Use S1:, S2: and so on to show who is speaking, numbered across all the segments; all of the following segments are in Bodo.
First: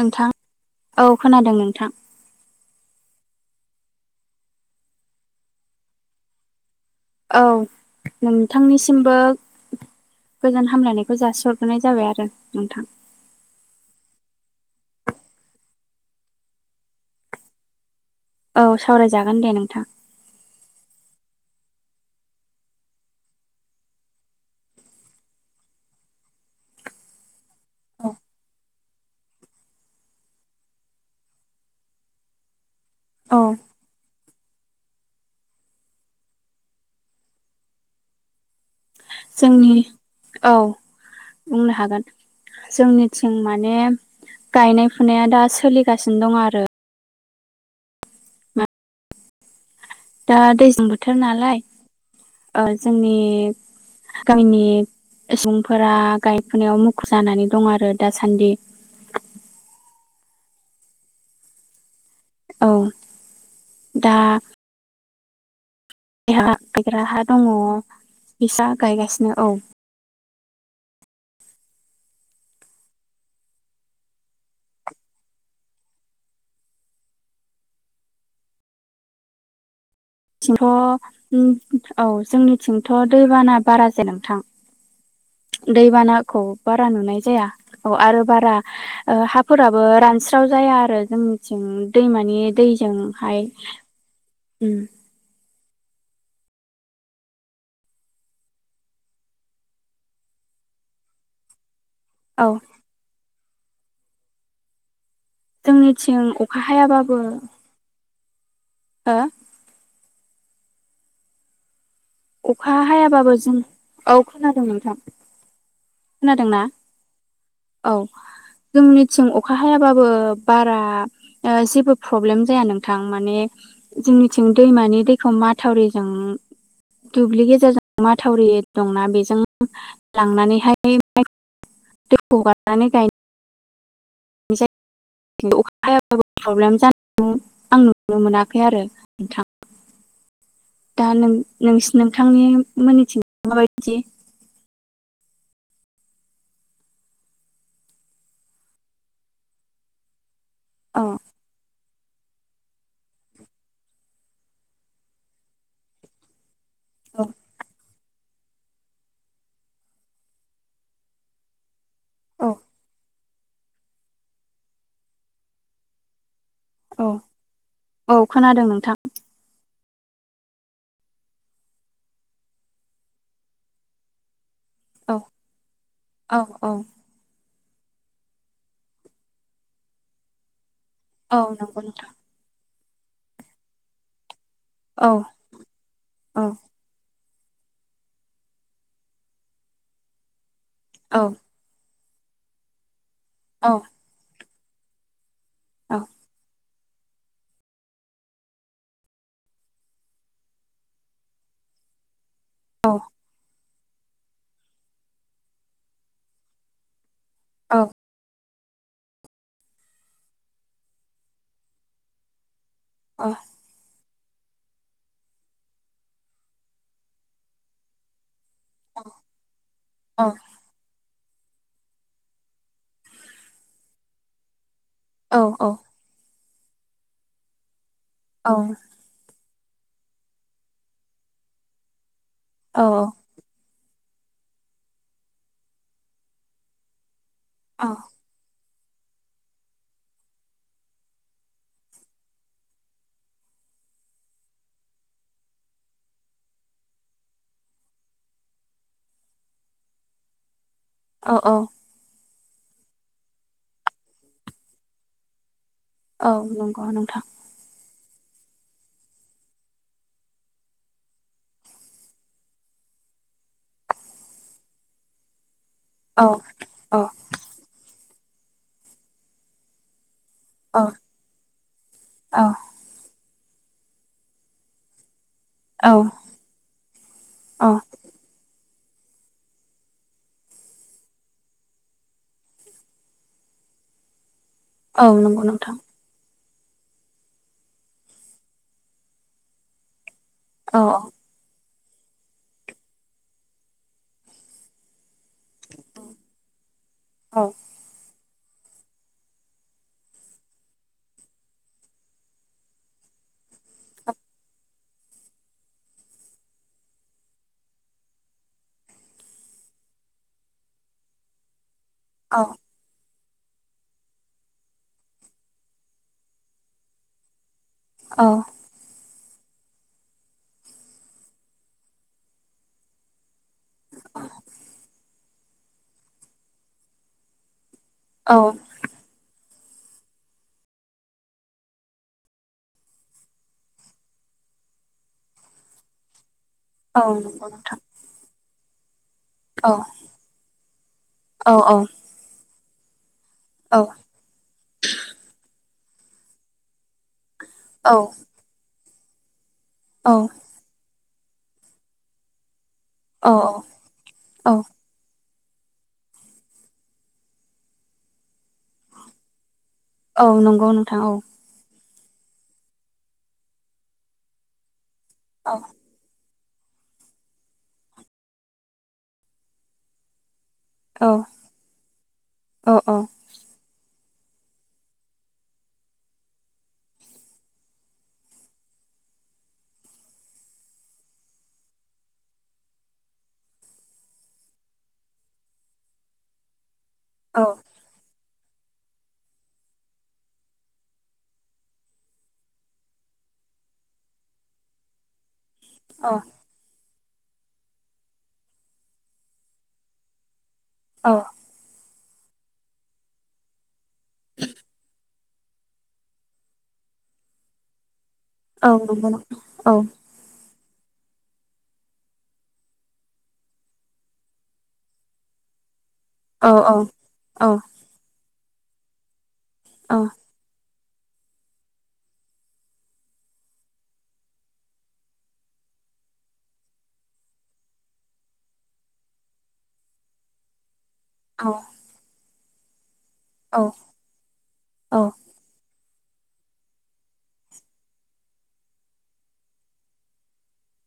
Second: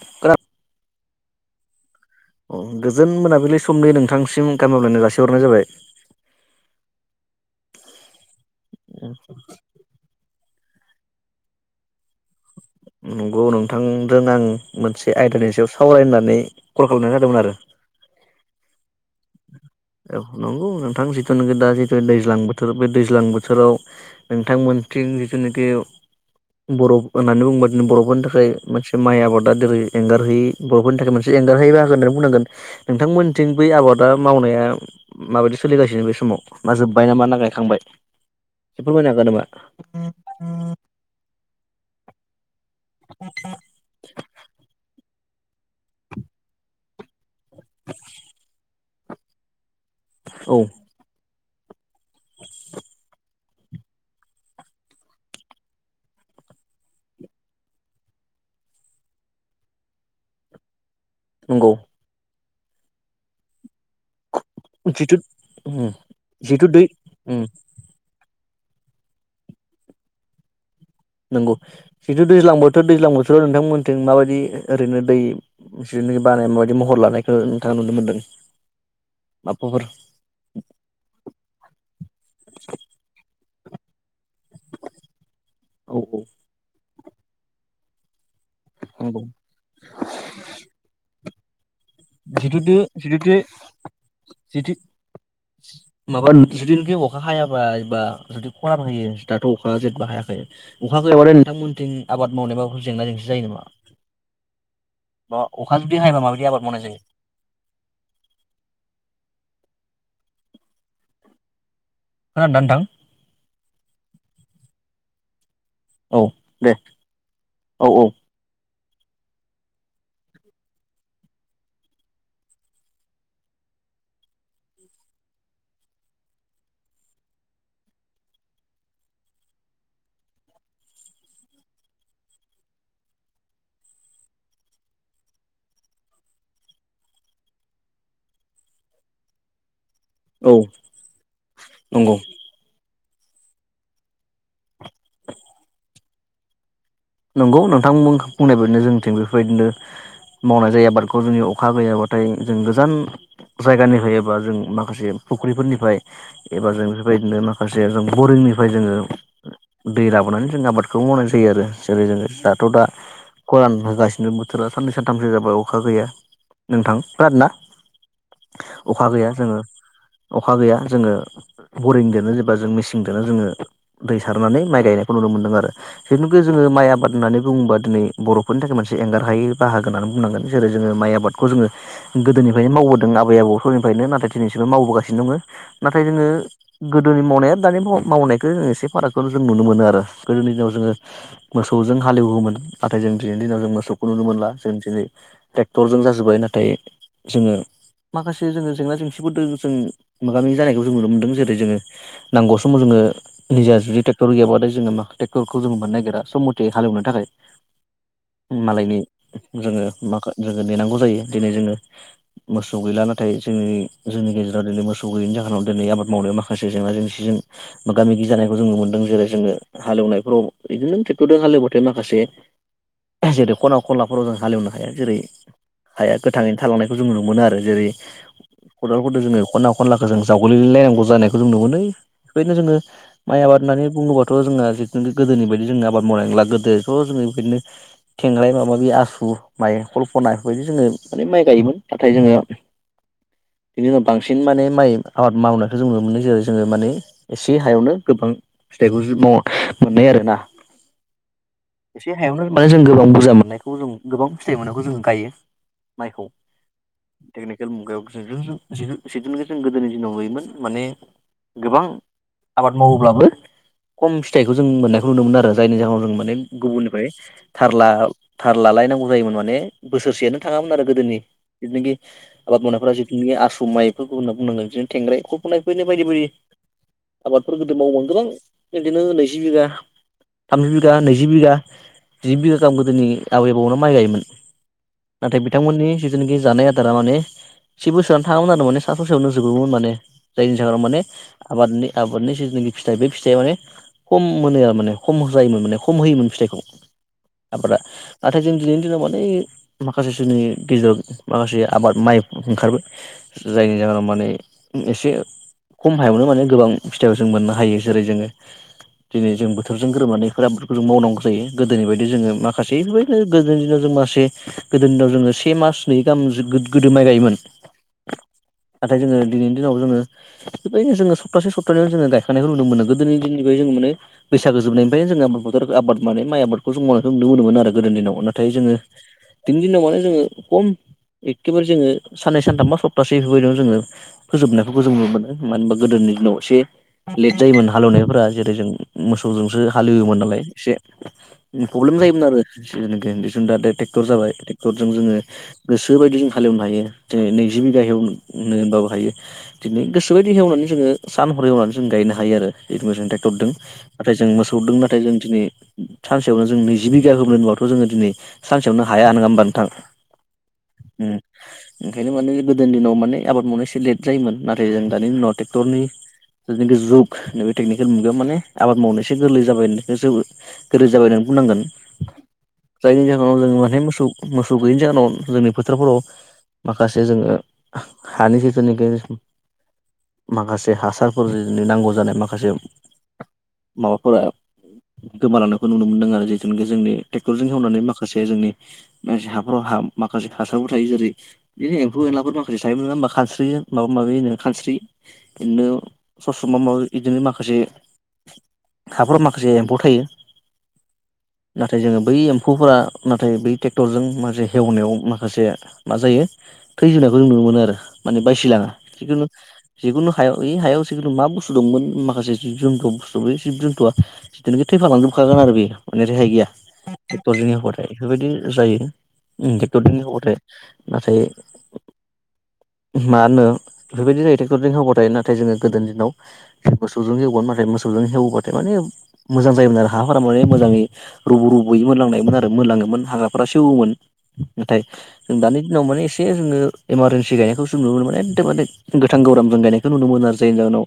S1: नोंथां औ खोनादों नोंथां।
S2: अ गोजोन मोनाबिलि समनि नोंथांसिम गाहाम हामलायनाय जासिहरनाय जाबाय।
S1: औ नोंथांनिसिमबो गोजोन हामलायनायखौ जासिहरग्रोनाय जाबाय आरो। नोंथां
S2: नंगौ नोंथां। जों नां मोनसे आयदानि सायाव सावरायनो होननानै कल खालामनाय जादोंमोन आरो।
S1: औ सावरायजागोन दे नोंथां।
S2: औ नंगौ नोंथां जिथु नोङो दा जिथु दैज्लां बोथोर बे दैज्लां बोथोराव नोंथांमोनथिं जिथुनाखि बर' होननानै बुंङोबा दि बर'फोरनि थाखाय मोनसे माइ आबादा जेरै एंगारहायै बर'फोरनि थाखाय मोनसे एंगारहायै बाहागो होननानै बुंनांगोन।
S1: औ
S2: नोंथांमोनथिं बै आबादा मावनाया माबायदि सोलिगासिनो बे समाव मा जोब्बाय ना मा ना गायखांबाय? एसे फोरमायनो हागोन
S1: जोंनि औ
S2: नामा?
S1: बुंनो हागोन। जोंनिथिं माने गायनाय फुनाया दा सोलिगासिनो दं आरो।
S2: [inaudible]
S1: दा
S2: औ
S1: दैज्लां बोथोर नालाय ओ जोंनि गामिनि सुबुंफोरा गायफुनायाव मुखुब जानानै दं आरो दासान्दि।
S2: नंगौ।
S1: औ दा
S2: जिथु उम
S1: जायहा
S2: जिथु दै
S1: गायग्रा हा
S2: उम
S1: दङ। बिसा गायगासिनो औ।
S2: नंगौ जिथु दैज्लां बोथोर दैज्लां बोथोराव नोंथांमोनथिं माबायदि ओरैनो दै जो नि बानाय मयबादि महर लानायखौ नोंथाङा नुनो मोन्दों। माबाफोर
S1: थिंथ' उम औ जोंनिथिंथ' दैबाना बारा जाया नोंथां।
S2: औ
S1: दैबानाखौ बारा नुनाय जाया औ आरो बारा ओ
S2: नंगौ
S1: हाफोराबो रानस्राव जाया आरो जोंनिथिं। दैमानि
S2: जिथुदो जिथुदो
S1: दैजोंहाय
S2: जिथु जिथु
S1: उम
S2: माबा जुदिखि अखा हायाबा एबा जुदि खहाबो होयो दाथ' अखा जेनेबा हायाखै। अखा गैआबाथाय नोंथांमोनथिं आबाद
S1: औ
S2: मावनायबा जेंना जेंसि जायो नामा? बा अखा जुदि हायाबा
S1: जोंनिथिं
S2: माबायदि आबाद
S1: अखा
S2: मावनाय जायो
S1: हायाबाबो हो अखा
S2: खोनादोंना नोंथां
S1: हायाबाबो जों औ खोनादों नोंथां।
S2: औ
S1: खोनादोंना
S2: दे
S1: औ। जोंनिथिं अखा हायाबाबो बारा जेबो प्रब्लेम जाया नोंथां माने जोंनिथिं दैमानि दैखौ माथावरिजों दुब्लि गेजेरजों माथावरि दंना बेजों लांनानैहाय [unintelligible] [inaudible] अखा हायाबाबो प्रब्लेम जानाय आं नुनो मोनाखै आरो नोंथां।
S2: औ
S1: दा नों नोंसि
S2: नंगौ
S1: नोंथांनि मोननिथिं माबायदि
S2: [inaudible] नंगौ नोंथांमो बुंनाय बायदिनो जोंनिथिं बेफोरबायदिनो मावनाय जायो
S1: औ
S2: आबादखौ जोंनि अखा गैयाबा थाय जों गोजान जायगानिफ्राय एबा जों माखासे फुख्रिफोरनिफ्राय एबा जों
S1: औ
S2: बेफोरबायदिनो माखासे जों बरिंनिफाय जोङो दै लाबोनानै जों आबादखौ मावनाय जायो आरो। जेरै जोङो
S1: औ
S2: दाथ दा खरान होगासिनो बोथोरा साननै सानथामसो जाबाय अखा गैया। नोंथां
S1: औ
S2: खोनादों ना?
S1: औ खोनादों नोंथां
S2: अखा गैया जोङो अखा गैया जोङो बरिंजोंनो जेनेबा जों मेसिनजोंनो जोङो दै सार सारनानै माइ गायनायखौ
S1: औ
S2: नुनो मोनदों आरो।
S1: औ
S2: जोङो
S1: औ
S2: माइ आबाद होननानै बुङोबा दिनै बरफोरनि थाखाय मोनसे एंगार हायै बाहागो होननानै बुंनांगोन जेरै जोङो माइ
S1: औ
S2: आबादखौ जोङो
S1: नंगौ नोंथां
S2: गोदोनिफायनो मावबोदों आबै आबौ समनिफायनो नाथाय दिनैसिमबो
S1: औ
S2: मावबोगासिनो दङ नाथाय जोङो गोदोनि मावनाय दानि माव मावनायखौ जों एसे फारागखौ जों नुनो मोनो आरो गोदोनि दिनाव जोङो मोसौ जों हालेवोमोन नाथाय जों दिनैनि दिनाव
S1: औ
S2: जों मोसौखौ नुनो मोनला जों दिनै ट्रेक्टरजों जाजोब्बाय नाथाय जोङो माखासे जोङो जेंना जेंसिफोरदों जों मोगा मोगि जानायखौ जों नुनो मोन्दों जेरै जोङो। नांगौ समाव जोङो
S1: औ
S2: निजा जुदि टेक्टर गैयाबाथाय मा टेक्टरखौ जों मोननो नागिरा सम मथे हालेवनो थाखाय। मालायनि जोङो माखा जोङो नेनांगौ जायो दिनै जोङो मोसौ गैला नाथाय जोंनि जोंनि गेजेराव दिनै मोसौ गैयिनि जाहोनाव दिनै आबाद मावनायाव माखासे जेंना जेंसिजों मोगा मोगि जानाय खौ जों मोनदों जेरै जोंनो हालेवनायफ्राव बिदिनो टेक्टरजों हालेवबाथाय माखासे जेरै खना खनलाफोराव जों हालेवनो हाया। जेरै हाया गोथाङैनो थालांनायखौ जोङो नु मोनो आरो जेरै खदालफोरजों जोङो खनना खनलाखौ जों जावग्लिलायनांगौ जानायखौ जों नु मोनो बेबायदिनो जोङो माइ आबाद होननानै बुङोबाथ जोंना बिदिनो गोदोनि बायदि जोङो आबाद मावनाय नंला गोदोथ जोङो बेबायदिनो खेंलाय माबि आसु माइ कल्पना बायदि जोङो माने माइ गायोमोन नाथाय जोङो
S1: [inaudible]
S2: बिनि उनाव बांसिन माने माइ आबाद मावनायखौ जों नुनो मोनो। जेरै जोङो माने एसे हायावनो गोबां फिथाइबो जो मावा मोननाय आरो ना।
S1: औ औ
S2: हायावनो माने जों गोबां बुरजा मोननायखौ जों गोबां फिथाइ मोननायखौ जों गायो। माइखौ
S1: औ नंगौ नोंथां
S2: टेकनिकेल मुगायाव जिदु जों जिदु जिदुनोखि जों गोदोनि दिनाव नुयोमोन माने गोबां आबाद मावोब्लाबो खम फिथाइखौ जों मोननायखौ नुनो मोनो आरो जायनि जाहोनाव जों
S1: औ
S2: माने
S1: औ
S2: गुबुननिफाय थारला। थार लालायनांगौ जायोमोन माने बोसोरसेनो थाङामोन आरो गोदोनि जिथुनिखि आबाद मावनायफ्रा जिथुनोखि आसु गुमायफोरखौ होनना बुंनांगोन बिनो थेंग्राय खुब खननाय फैनाय
S1: औ
S2: बायदि बोरि आबादफोर
S1: औ
S2: गोदो मावोमोन गोबां बिदिनो नैजि बिघा थामजि बिघा नैजि बिघा जि बिघा गाहाम गोदोनि आबै आबौयानो माइ गायोमोन
S1: औ
S2: नाथाय
S1: नंगौ नोंथां
S2: बिथांमोननि जिथुनोखि जानाय आदारा माने से बोसोरानो थाङामोन आरो माने सा ससेयावनो जोबोमोन माने जायनि जाहोनाव
S1: औ
S2: माने आबादनि आबादनि जिथुनोखि फिथाइ बे फिथाइया माने खम मोनो आरो माने खम होलायोमोन माने खम होयोमोन फिथाइखौ
S1: औ
S2: आबादा नाथाय जों दिनैनि दिनाव माने माखासे जोंनि गेजेराव माखासे आबाद माइ ओंखारबाय जायनि जाहोनाव माने ओम एसे खम हायावनो माने गोबां फिथाइखौ जों मोननो हायो जेरै जोङो दिनै जों बोथोरजों गोरोबनानै फोरामफोरखौ जों मावनांगौ जायो गोदोनि बायदि जोङो
S1: औ
S2: माखासेबो ओ गोदोनि दिनाव जों मासे गोदोनि दिनाव जोङो से मास नै गाहाम गोदो माइ गायोमोन
S1: औ
S2: नाथाय जोङो दिनिनि दिनाव जोङो बेबायदिनो जोङो सप्तसे सप्तानैयाव जोङो गायखांनायखौ नुनो मोनो गोदोनिदिनिफ्राय जोङो माने बैसागो जोबनायनिफ्राय जोङो बो-बोथोर आबाद माने माइ आबादखौ जों मावनायखौ नुनो मोनोमोन आरो गोदोनि दिनाव
S1: औ
S2: नाथाय जोङो दिनिनि दिनाव माने जोङो खम एकेबारे जोङो साननै सान्थाम बा सप्तासे बेफोरबायदिनो जोङो फोजोबनायखौबो जों नुनो मोनो मानो होनबा गोदोनि दिनाव एसे
S1: औ
S2: लेट
S1: नंगौ
S2: जायोमोन
S1: नोंथां
S2: हालेवनायफोरा जेरै जों मोसौजोंसो
S1: औ
S2: हालेवोमोन नालाय एसे
S1: औ औ
S2: प्रब्लेम जायोमोन आरो [unintelligible] जों दा दे
S1: औ
S2: ट्रेक्टर जाबाय ट्रेक्टरजों जोङो गोसोबायदि जों हालेवनो हायो नैजि बिगा
S1: औ
S2: हेवनो नो होनबाबो हायो दिनै
S1: औ
S2: गोसोबायदि एवनानै जोङो सान हरै एवनानै जों गायनो हायो आरो जिकुनु जों
S1: औ
S2: ट्रेक्टरदों नाथाय जों
S1: औ
S2: मोसौदों नाथाय जों दिनै सानसेयावनो जों नैजि बिघा हेवनो नुवाथ जोङो दिनै सानसेयावनो हाया नोङा होमबा नोंथां
S1: औ नंगौ नोंथां
S2: ओम ओंखायनो माने गोदोनि दिनाव माने आबाद मावनाय एसे लेट जायोमोन नाथाय जों दानि दिनाव
S1: औ
S2: ट्रेक्टरनि जितु जुग नैबे तेकनिकेल मुगायाआव माने आबाद मावनो एसे गोरलै जाबाय जो गोरलै जाबाय
S1: औ
S2: होननानै बुंनांगोन
S1: औ औ
S2: जायनि जाहोनाव जोंङो माने मोसौ मोसौ गैयिनि जाहोनाव जोंनि फोथारफोराव माखासे जोङो हानि जितुनिखि माखासे हासारफोर नो नांगौ जानाय माखासे माबाफोरा गोमालांनायखौ नुनो मोनदों आरो जिथुनोखि जोंनि ट्रेक्टरजों हेवनानै माखासे जोंनि [unintelligible] हाफोराव हाम माखासे हासारबो थायो जेरै इदिनो एम्फौ एनलाफोर माखासे थायो नोङा होमबा खानस्रि माबा माबि होनो खानस्रि इदिनो
S1: औ
S2: सस्रमा माबा माबि इदिनो माखासे हाफोराव माखासे एम्फौ थायो
S1: औ
S2: नाथाय जोङो बै एम्फौफोरा नाथाय बै ट्रेक्टरजों माखासे हेवनायाव माखा माखासे मा जायो थै जोबनायखौ जों नुनो मोनो आरो माने बायसिलाङा
S1: औ नंगौ
S2: जिखुनु
S1: नोंथां औ
S2: जिखुनु हायाव इ हायाव जिखुनु मा बुस्थु दंमोन माखासे जिब जुन्थखौ जोनथआ जितुनोखि थैफालांजोबखागोन आरो बेयो माने रेहाय गैया
S1: औ
S2: टेक्टरजोंनि हेवबाथाय बेफोरबायदि जायो ओम ट्रेक्टरजोंनि
S1: औ
S2: हेवबाथाय नाथाय
S1: [inaudible]
S2: मा होनो बेफोरबायदि जायो ट्रेक्टरजों हेवबाथाय नाथाय जोङो गोदो दिनाव मोसौजों हेवगोन नाथाय मोसौ जों हेवबाथाय माने मोजां जायोमोन आरो हाफोरा माने मोजाङै रुुबु रुबुयै मोनलांनायमोन आरो मोनलाङोमोन हाग्राफोरा
S1: औ
S2: सेवोमोन नाथाय जों दानि दिनाव माने एसे जोङो इमारजेन्सि गायनायखौसो नुनो मोनो माने एकदमान माने गोथां‌ गोब्रामजों गायनायखौ नुनो मोनो आरो जायनि जाउनाव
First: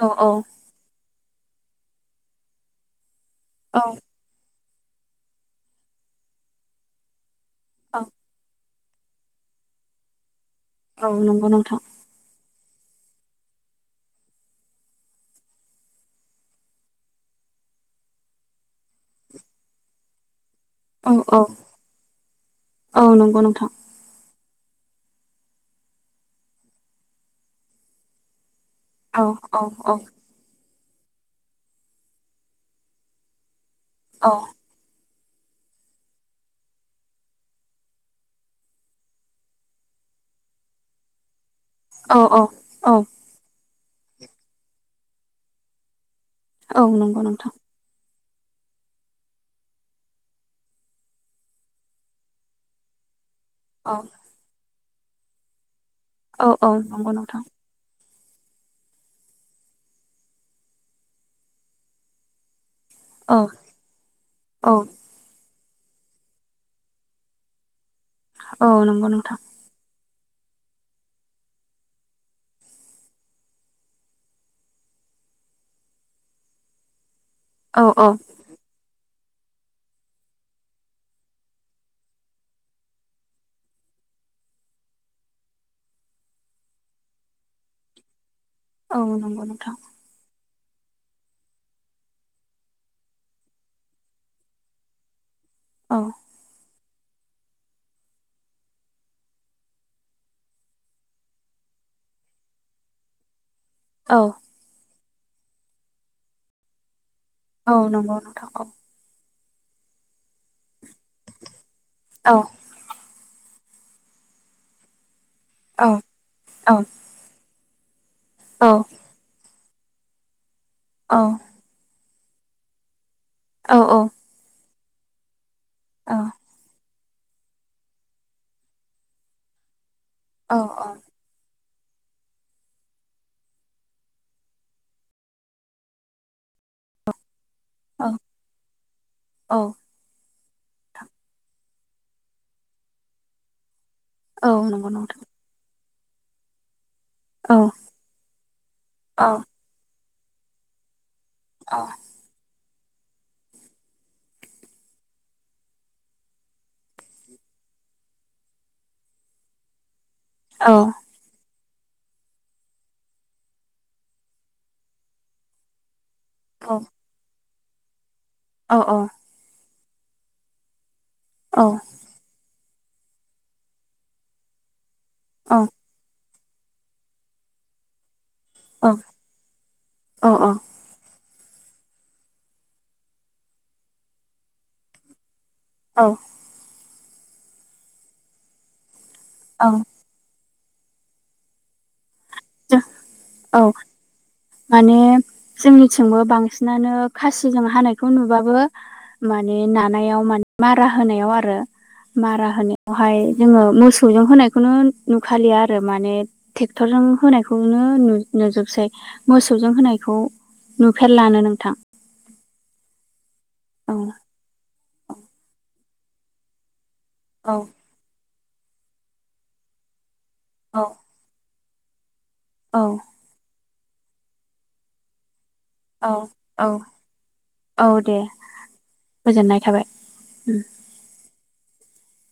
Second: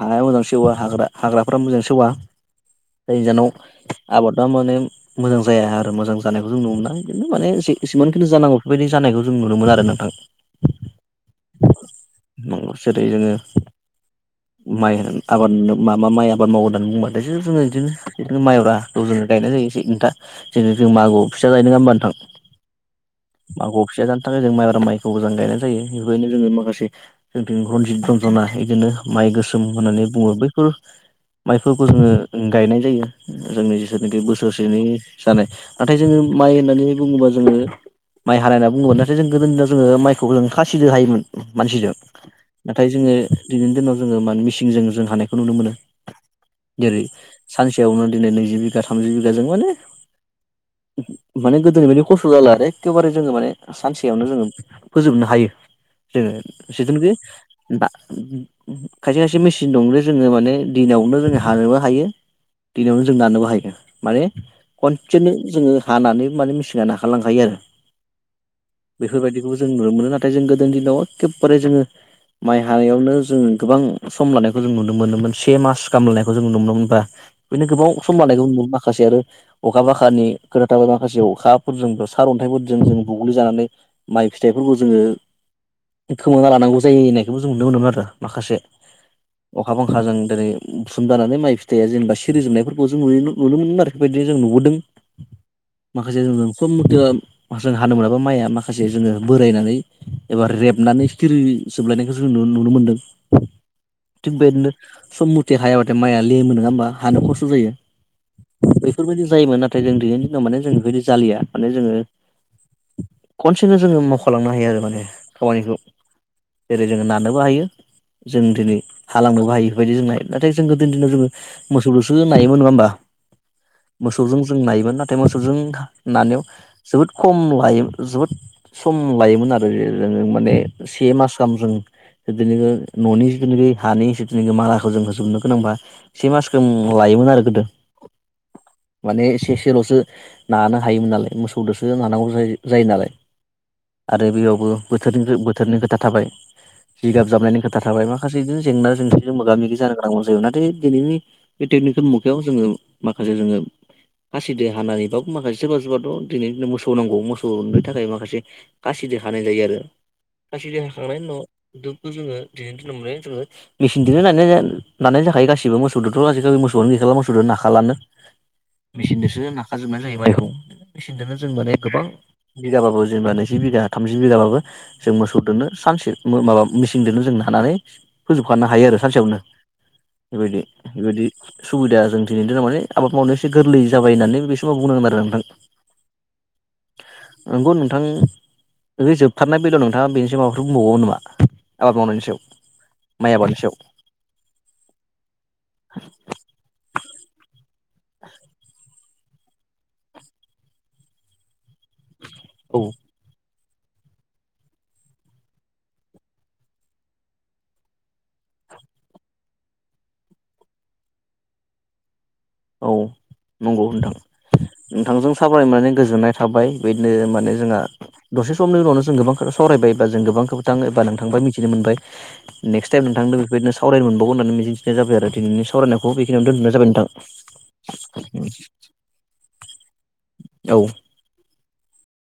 S2: हाया मोजां सेवा हाग्रा हाग्राफोरा मोजां सेवा जायनि जाउनाव आबादा माने मोजां जाया आरो मोजां जानायखौ जों नुनो मोना इदीनो खिन्थु माने से
S1: औ
S2: एसेबांखिनि जानांगौ बेफोरबायदि जानायखौ जों नुनो मोना आरो नोंथां
S1: औ नंगौ नोंथां
S2: [unintelligible] जोङो माइ होन आबाद होनना मा मा माइ आबाद मावो होननानै बुंबाथायसो जोङो बिदिनो बिदिनो माइब्राखौ जोङो गायनाय जायो एसे नोंथां जेरै जों
S1: औ
S2: मागोआव
S1: औ
S2: फिसा जायो नोङा होनबा नोंथां
S1: औ नंगौ नोंथां
S2: मागोआव फिथा जानो थाखाय जों माइब्रा माइखौ मोजां गायनाय जायो बेनिखायनो जोङो माखासे जोंथिं रनजित रन्जना बिदिनो
S1: औ
S2: माइ
S1: औ
S2: गोसोम
S1: औ
S2: होननानै बुङो बै बेफोर माइफोरखौ जोङो ओ गायनाय जायो जोंनि जेतुनाखि
S1: औ
S2: बोसोरसेनि जानाय नाथाय जोङो माइ होननानै बुङोबा जोङो माइ हानाय होनना बुङोबा नाथाय जों गोदो दिनाव जोङो माइखौ जों खासिदो हायोमोन मानसिजों
S1: औ
S2: नाथाय
S1: औ
S2: जोङो दिनैनि दिनाव जोङो मा मिसिंजों जों हानाय खौ नुनो मोनो
S1: औ
S2: जेरै
S1: नंगौ नोंथां
S2: सानसेयावनो दिनै नैजि बिगा थामजि बिगा जों माने माने गोदोनि बायदि खस्थ' जाला आरो एखेबारे जोङो माने
S1: औ
S2: सानसेयावनो जोङो फोजोबनो हायो जोङो
S1: औ औ नंगौ
S2: जेथुनाखि
S1: नोंथां
S2: दा खायसे खायसे मेसिन दंलै जोङो माने दिनावनो जोङो हानोबो हायो दिनयावनो जों दाननोबो
S1: औ
S2: हायो माने
S1: औ
S2: खनसेनो जोङो खानानै माने मेसिंना नाखारलांखायो आरो
S1: औ नंगौ नोंथां
S2: बेफोरबायदिखौबो जों नुनो मोनो ना थाय जों गोदोनि दिनाव एखेबारे जोङो माइ हानायावनो जों गोबां सम लानायखौ जों नुनो नुनो मोनोमोन मोन से मास खालामलायनायखौ जों नुनो मोनोमोनब्रा बेनो
S1: औ
S2: गोबाव
S1: औ
S2: सम लानायखौ नु माखासे आरो अखा बाखानि खोथाथाबाय माखासे अखाफोरजों सार अन्थाइफोरजों जों बुग्लिजानानै माइ फिथाइफोरखौ जोङो खोमाना लानांगौ जायो होननायखौबो जों नुनो मोनोमोन आरो माखासे
S1: औ नंगौ नोंथां
S2: अखा बांखाजों दिनै बुथुम दानानै माइ फिथाइया जेनेबा सिरि जोबनायफोरखौ जों नुयो नुनो मोनोन आरोखि बेबायदिनो जों नुबोदों
S1: औ
S2: माखासे जों खम जोङो जों हानो मोनाबा माइआ माखासे जोङो बोरायनानै एबा रेबनानै सिरि जोब लायनायखौ जों नु नुनो मोनदों
S1: औ
S2: थिग बेबायदिनो सम मथि हायाबाथाय माइआ लेमो नङा होमबा हानो खस्थ' जायो
S1: औ नंगौ नोंथां औ
S2: बैफोरबायदि जायोमोन नाथाय जों दिनैनि दिनाव माने जों बेबायदि जालिया माने जोङो
S1: औ
S2: खनसेनो जोङो मावखालांनो हायो आरो माने खामानिखौ
S1: औ औ
S2: जेरै जोङो नानोबो हायो जों
S1: औ
S2: दिनै हालांनोबो हायो बेफोरबायदि जों नाथाय जोङो गोदोनि दिनाव
S1: औ
S2: जोङो मोसौजोसो जोङो नायोमोन नङा होमबा
S1: औ
S2: मोसौजों जों नायोमोन नाथाय मोसौजों नानायाव जोबोद खम लायो जोबोद सम लायोमोन आरो माने
S1: औ
S2: से मास गाहाम जों बिदिनो न'नि जिथुनाखि हानि इसेखिनिखौ माराखौ जों फोजोबनो गोनांबा से मासखौ लायोमोन आरो गोदो
S1: औ
S2: माने से
S1: औ
S2: से लसो नानो हायोमोन नालाय मोसौदोसो नानांगौ जायो जायो नालाय आरो
S1: औ
S2: बेयावबो
S1: नंगौ नोंथां
S2: बोथोरनिफ्राय बोथोरनि खोथा थाबाय जिगाब
S1: औ
S2: जाबनायनि खोथा थाबाय माखासे जेंना
S1: औ
S2: जेंसिजों मोगा मोगि जानो गोनांबो जायो नाथाय दिनैनि बे
S1: औ
S2: टेकनिकेल मुगायाव जोङो माखासे जोङो खासिदो हानानै बा माखासे सोरबा सोरबाथ' दिनैनि दिनाव मोसौ नांगौ मोसौनि थाखाय माखासे खासि देर हानाय जायो आरो
S1: औ
S2: खासिजों हाखांनायनि उनाव दुखौ जोङो दिनैनि दिनाव माने जोङो मेसिनजोंनो नानाय जा नानाय जाखायो गासिबो मोसौजोंथ' आजिखालि मोसौआनो गैखाला मोसौजों नाखालानो
S1: औ
S2: मेचिनजोंसो नाखाजोबनाय जायो माइखौ मेचिनजोंनो जों माने गोबां बिगाबाबो जेनेबा नैजि बिगा थामजि बिगाबाबो जों मोसौ दोंनो सानसे मो माबा मेचिनजोंनो जों हानानै फोजोबखानो हायो आरो सानसेयावनो बेबायदि बेबायदि सुबिदा जों दिनैनि दिनाव माने आबाद मावनायाव एसे गोरलै जाबाय होननानै बे समाव बुंनांगोन आरो नोंथां
S1: औ
S2: नंगौ नोंथां बे जोबथारनाय बेलायाव नोंथाङा बेनिसिम माबाफो बुंबावो नामा आबाद मावनायनि सायाव? माइ आबादनि
S1: औ
S2: सायाव
S1: माने जोंनिथिंबो बांसिनानो खासिजों हानायखौ नुबाबो माने नानायाव माने मारा होनायाव आरो मारा
S2: औ
S1: होनायावहाय जोङो मोसौजों होनायखौनो नुखालिया आरो माने टेक्टरजों होनायखौनो नु नुजोबसै मोसौजों होनायखौ नुफेरलानो नोंथां
S2: औ नंगौ
S1: औ
S2: नोंथां नोंथांजों साबरायनानै गोजोननाय थाबाय। बेदिनो माने
S1: औ
S2: जोंहा दसे समनि उनावनो जों गोबां सावरायबाय बा जों गोबां खोथाङो एबा
S1: औ
S2: नों थांबाय मिथि मिथि मोनबाय नेक्स्ट टाइम नोंथांनो बेबायदिनो सावरायनो मोनबावगोन होननानै मिजिंथिनाय जाबाय आरो दिनैनि
S1: औ
S2: सावरायनायखौ बेखिनियाव
S1: औ
S2: दोनथबनाय जाबाय नोंथां।
S1: औ दे गोजोननाय थाबाय।
S2: औ